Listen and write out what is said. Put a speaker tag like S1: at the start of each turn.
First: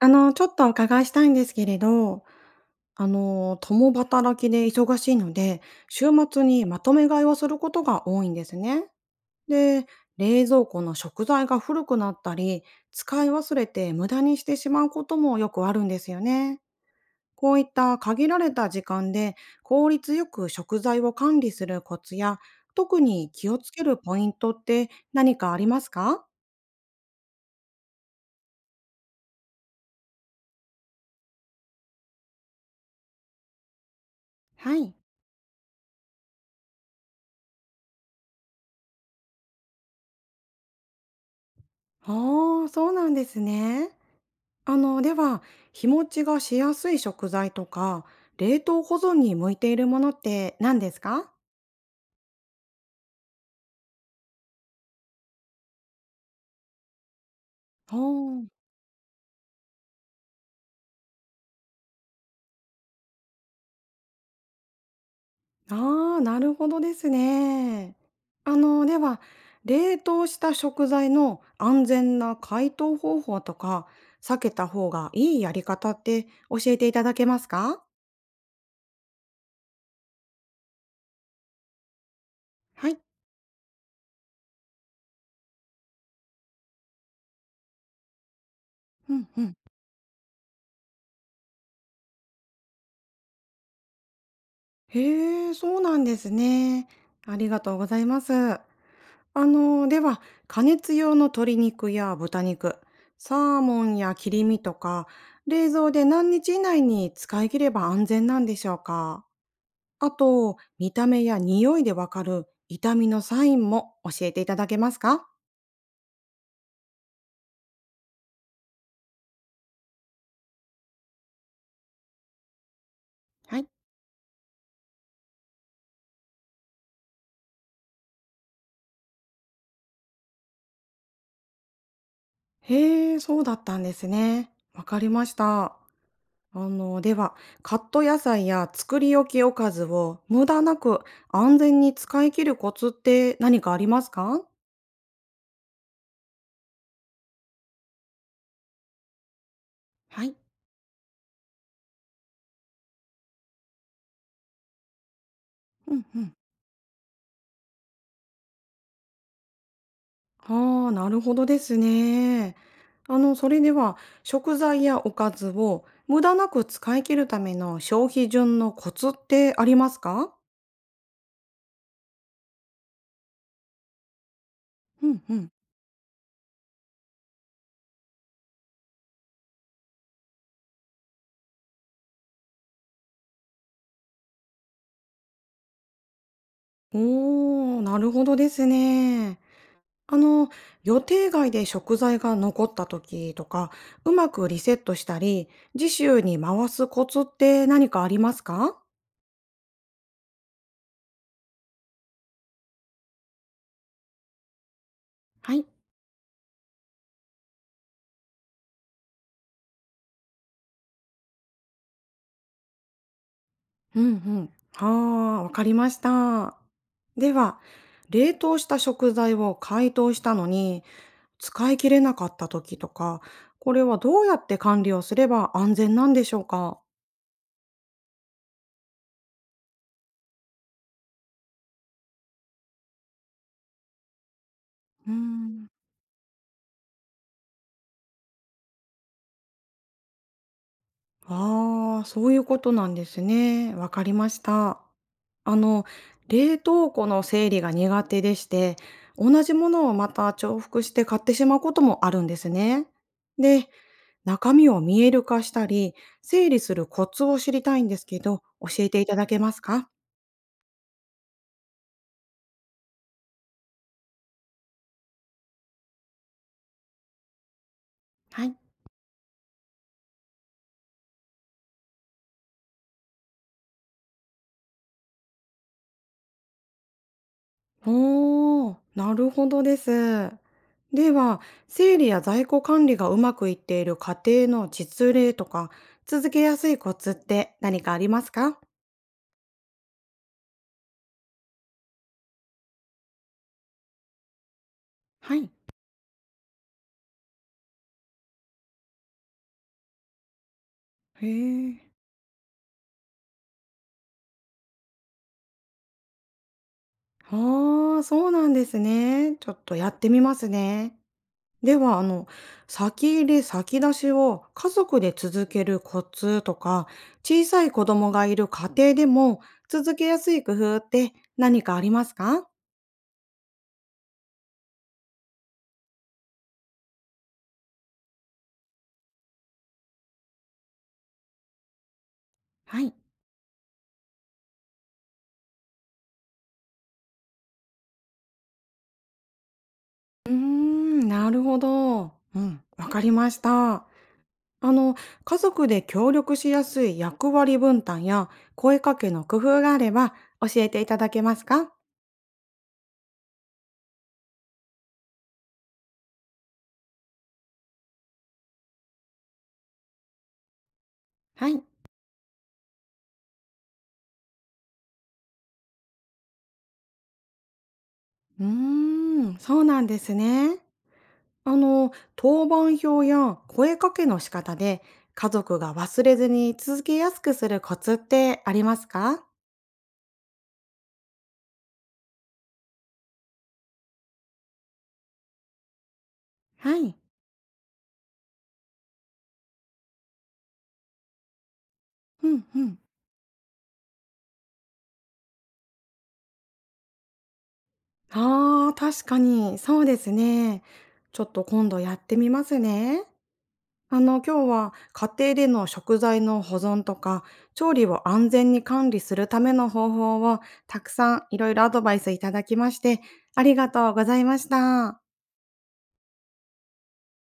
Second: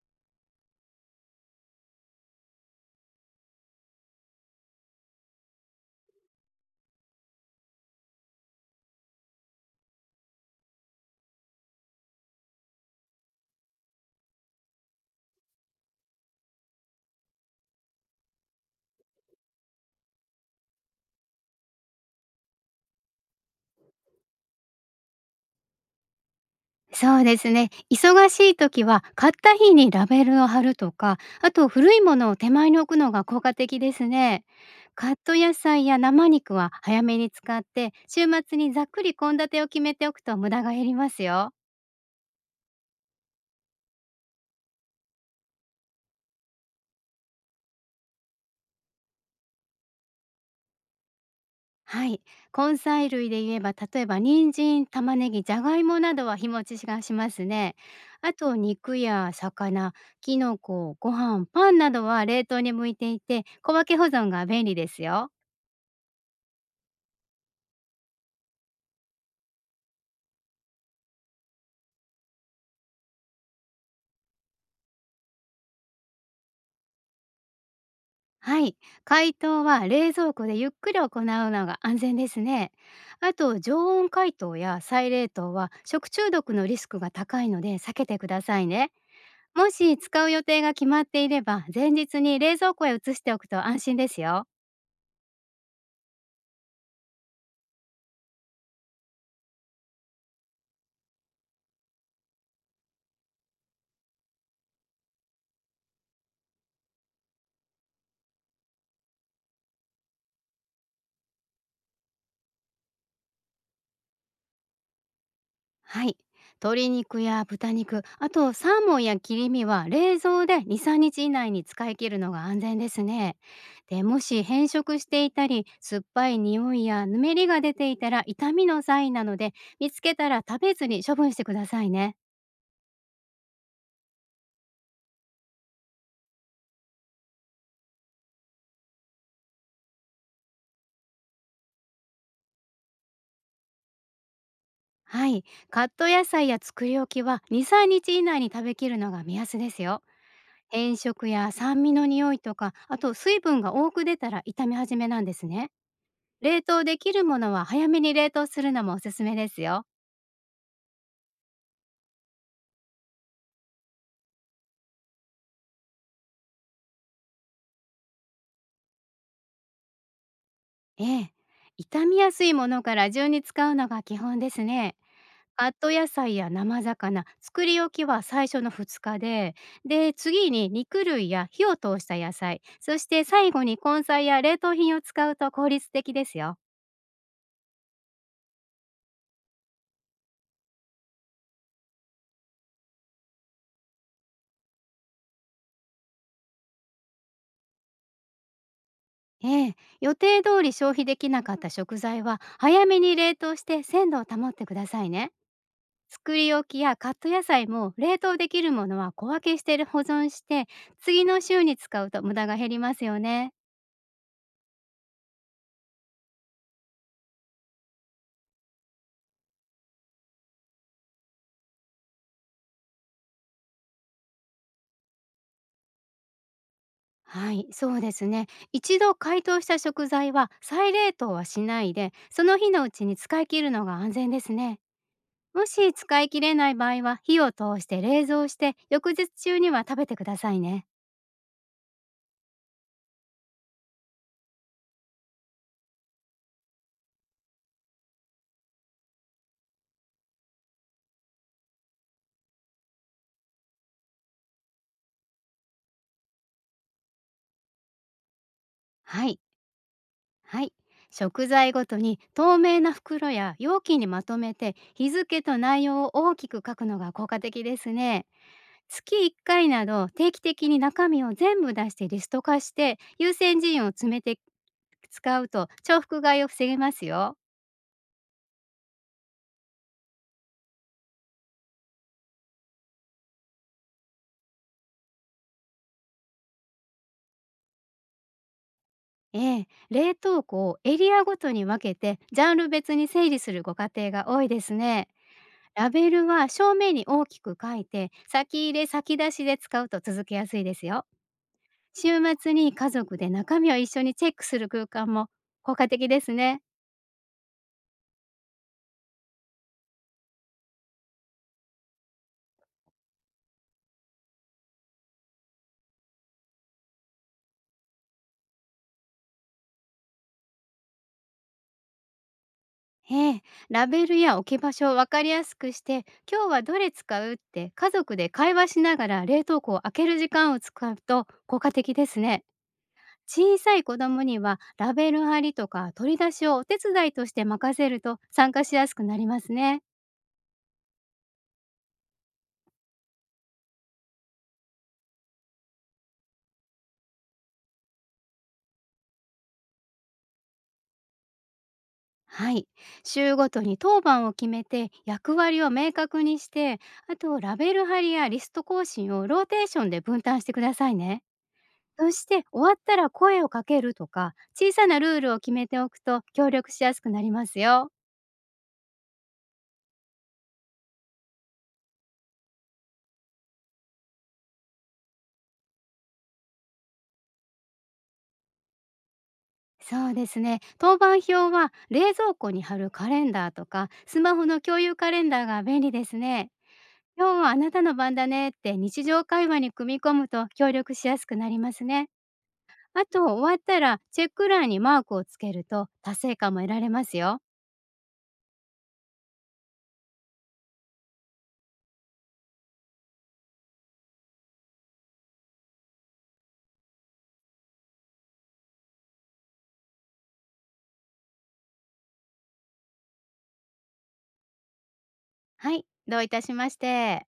S1: ちょっとお伺いしたいんですけれど、共働きで忙しいので、週末にまとめ買いをすることが多いんですね。で、冷蔵庫の食材が古くなったり、使い忘れて無駄にしてしまうこともよくあるんですよね。こういった限られた時間で効率よく食材を管理するコツや、特に気をつけるポイントって何かありますか？
S2: そうですね。忙しい時は買った日にラベルを貼るとか、あと古いものを手前に置くのが効果的ですね。
S1: はい。
S2: カット野菜や生肉は早めに使って、週末にざっくり献立を決めておくと無駄が減りますよ。
S1: ああ、そうなんですね。では、日持ちがしやすい食材とか、冷凍保存に向いているものって何ですか？
S2: はい。根菜類で言えば、例えば人参、玉ねぎ、じゃがいもなどは日持ちがしますね。
S1: お
S2: あ
S1: ー。
S2: と肉や魚、きのこ、ご飯、パンなどは冷凍に向いていて、小分け保存が便利ですよ。
S1: ああー、なるほどですね。では、冷凍した食材の安全な解凍方法とか、避けた方がいいやり方って教えていただけますか？
S2: はい。解凍は冷蔵庫でゆっくり行うのが安全ですね。
S1: はい。
S2: あと常温解凍や再冷凍は食中毒のリスクが高いので避けてくださいね。
S1: うんうん。
S2: もし使う予定が決まっていれば前日に冷蔵庫へ移しておくと安心ですよ。
S1: へえ、そうなんですね。ありがとうございます。では、加熱用の鶏肉や豚肉、サーモンや切り身とか、冷蔵で何日以内に使い切れば安全なんでしょうか？あと見た目や匂いでわかる痛みのサインも教えていただけますか？
S2: はい。鶏肉や豚肉、あとサーモンや切り身は冷蔵で2、3日以内に使い切るのが安全ですね。
S1: はい。
S2: で、もし変色していたり、酸っぱい匂いやぬめりが出ていたら痛みのサインなので、見つけたら食べずに処分してくださいね。
S1: へえ、そうだったんですね。わかりました。では、カット野菜や作り置きおかずを無駄なく安全に使い切るコツって何かありますか？
S2: はい。カット野菜や作り置きは2、3日以内に食べきるのが目安ですよ。
S1: はい。
S2: 変色や酸味の匂いとか、あと水分が多く出たら痛み始めなんですね。
S1: うんうん。
S2: 冷凍できるものは早めに冷凍するのもおすすめですよ。
S1: ああ、なるほどですね。それでは食材やおかずを無駄なく使い切るための消費順のコツってありますか？
S2: ええ。傷みやすいものから順に使うのが基本ですね。
S1: うんうん。
S2: カット野菜や生魚、作り置きは最初の2日で、次に肉類や火を通した野菜、そして最後に根菜や冷凍品を使うと効率的ですよ。
S1: おー、なるほどですね。あの、予定外で食材が残った時とか、うまくリセットしたり、次週に回すコツって何かありますか？
S2: ええ、予定通り消費できなかった食材は早めに冷凍して鮮度を保ってくださいね。
S1: はい。
S2: 作り置きやカット野菜も冷凍できるものは小分けして保存して次の週に使うと無駄が減りますよね。
S1: うんうん。はあ、わかりました。では、冷凍した食材を解凍したのに使い切れなかった時とか、これはどうやって管理をすれば安全なんでしょうか？
S2: はい、そうですね。一度解凍した食材は再冷凍はしないで、その日のうちに使い切るのが安全ですね。
S1: う
S2: も
S1: ん。
S2: し使い切れない場合は火を通して冷蔵して、翌日中には食べてくださいね。
S1: ああ、そういうことなんですね。わかりました。あの、冷凍庫の整理が苦手でして、同じものをまた重複して買ってしまうこともあるんですね。で、中身を見える化したり、整理するコツを知りたいんですけど、教えていた
S2: は
S1: だけ
S2: い。
S1: ますか？
S2: はい。食材ごとに透明な袋や容器にまとめて日付と内容を大きく書くのが効果的ですね。
S1: はい。
S2: 月1回など定期的に中身を全部出してリスト化して、優先順位を詰めて使うと重複買いを防げますよ。
S1: おー、なるほどです。では、整理や在庫管理がうまくいっている家庭の実例とか、続けやすいコツって何かありますか？
S2: ええ、冷凍庫をエリアごとに分けてジャンル別に整理するご家庭が多いですね。
S1: はい。
S2: ラベルは正面に大きく書いて先入れ先出しで使うと続けやすいですよ。
S1: へえ。
S2: 週末に家族で中身を一緒にチェックする空間も効果的ですね。
S1: ああ、そうなんですね。ちょっとやってみますね。では、先入れ先出しを家族で続けるコツとか、小さい子供がいる家庭でも続けやすい工夫って何かありますか？
S2: ええ、ラベルや置き場所を分かりやすくして、今日はどれ使うって家族で会話しながら冷凍庫を開ける時間を使うと効果的ですね。
S1: はい。
S2: 小さい子供にはラベル貼りとか取り出しをお手伝いとして任せると参加しやすくなりますね。
S1: うーん、なるほど。うん、わかりました。あの、家族で協力しやすい役割分担や声かけの工夫があれば教えていただけますか？
S2: はい。週ごとに当番を決めて役割を明確にして、あとラベル貼りやリスト更新をローテーションで分担してくださいね。
S1: はい。
S2: そして終わったら声をかけるとか、小さなルールを決めておくと協力しやすくなりますよ。
S1: うーん、そうなんですね。当番表や声かけの仕方で家族が忘れずに続けやすくするコツってありますか？
S2: そうですね。当番表は冷蔵庫に貼るカレンダーとか、スマホの共有カレンダーが便利ですね。
S1: はい。
S2: 今日はあなたの番だねって日常会話に組み込むと協力しやすくなりますね。
S1: うんうん。
S2: あと終わったらチェック欄にマークをつけると達成感も得られますよ。
S1: ああ、確かに、そうですね。ちょっと今度やってみますね。今日は家庭での食材の保存とか、調理を安全に管理するための方法をたくさんいろいろアドバイスいただきまして、ありがとうございました。
S2: はい、どういたしまして。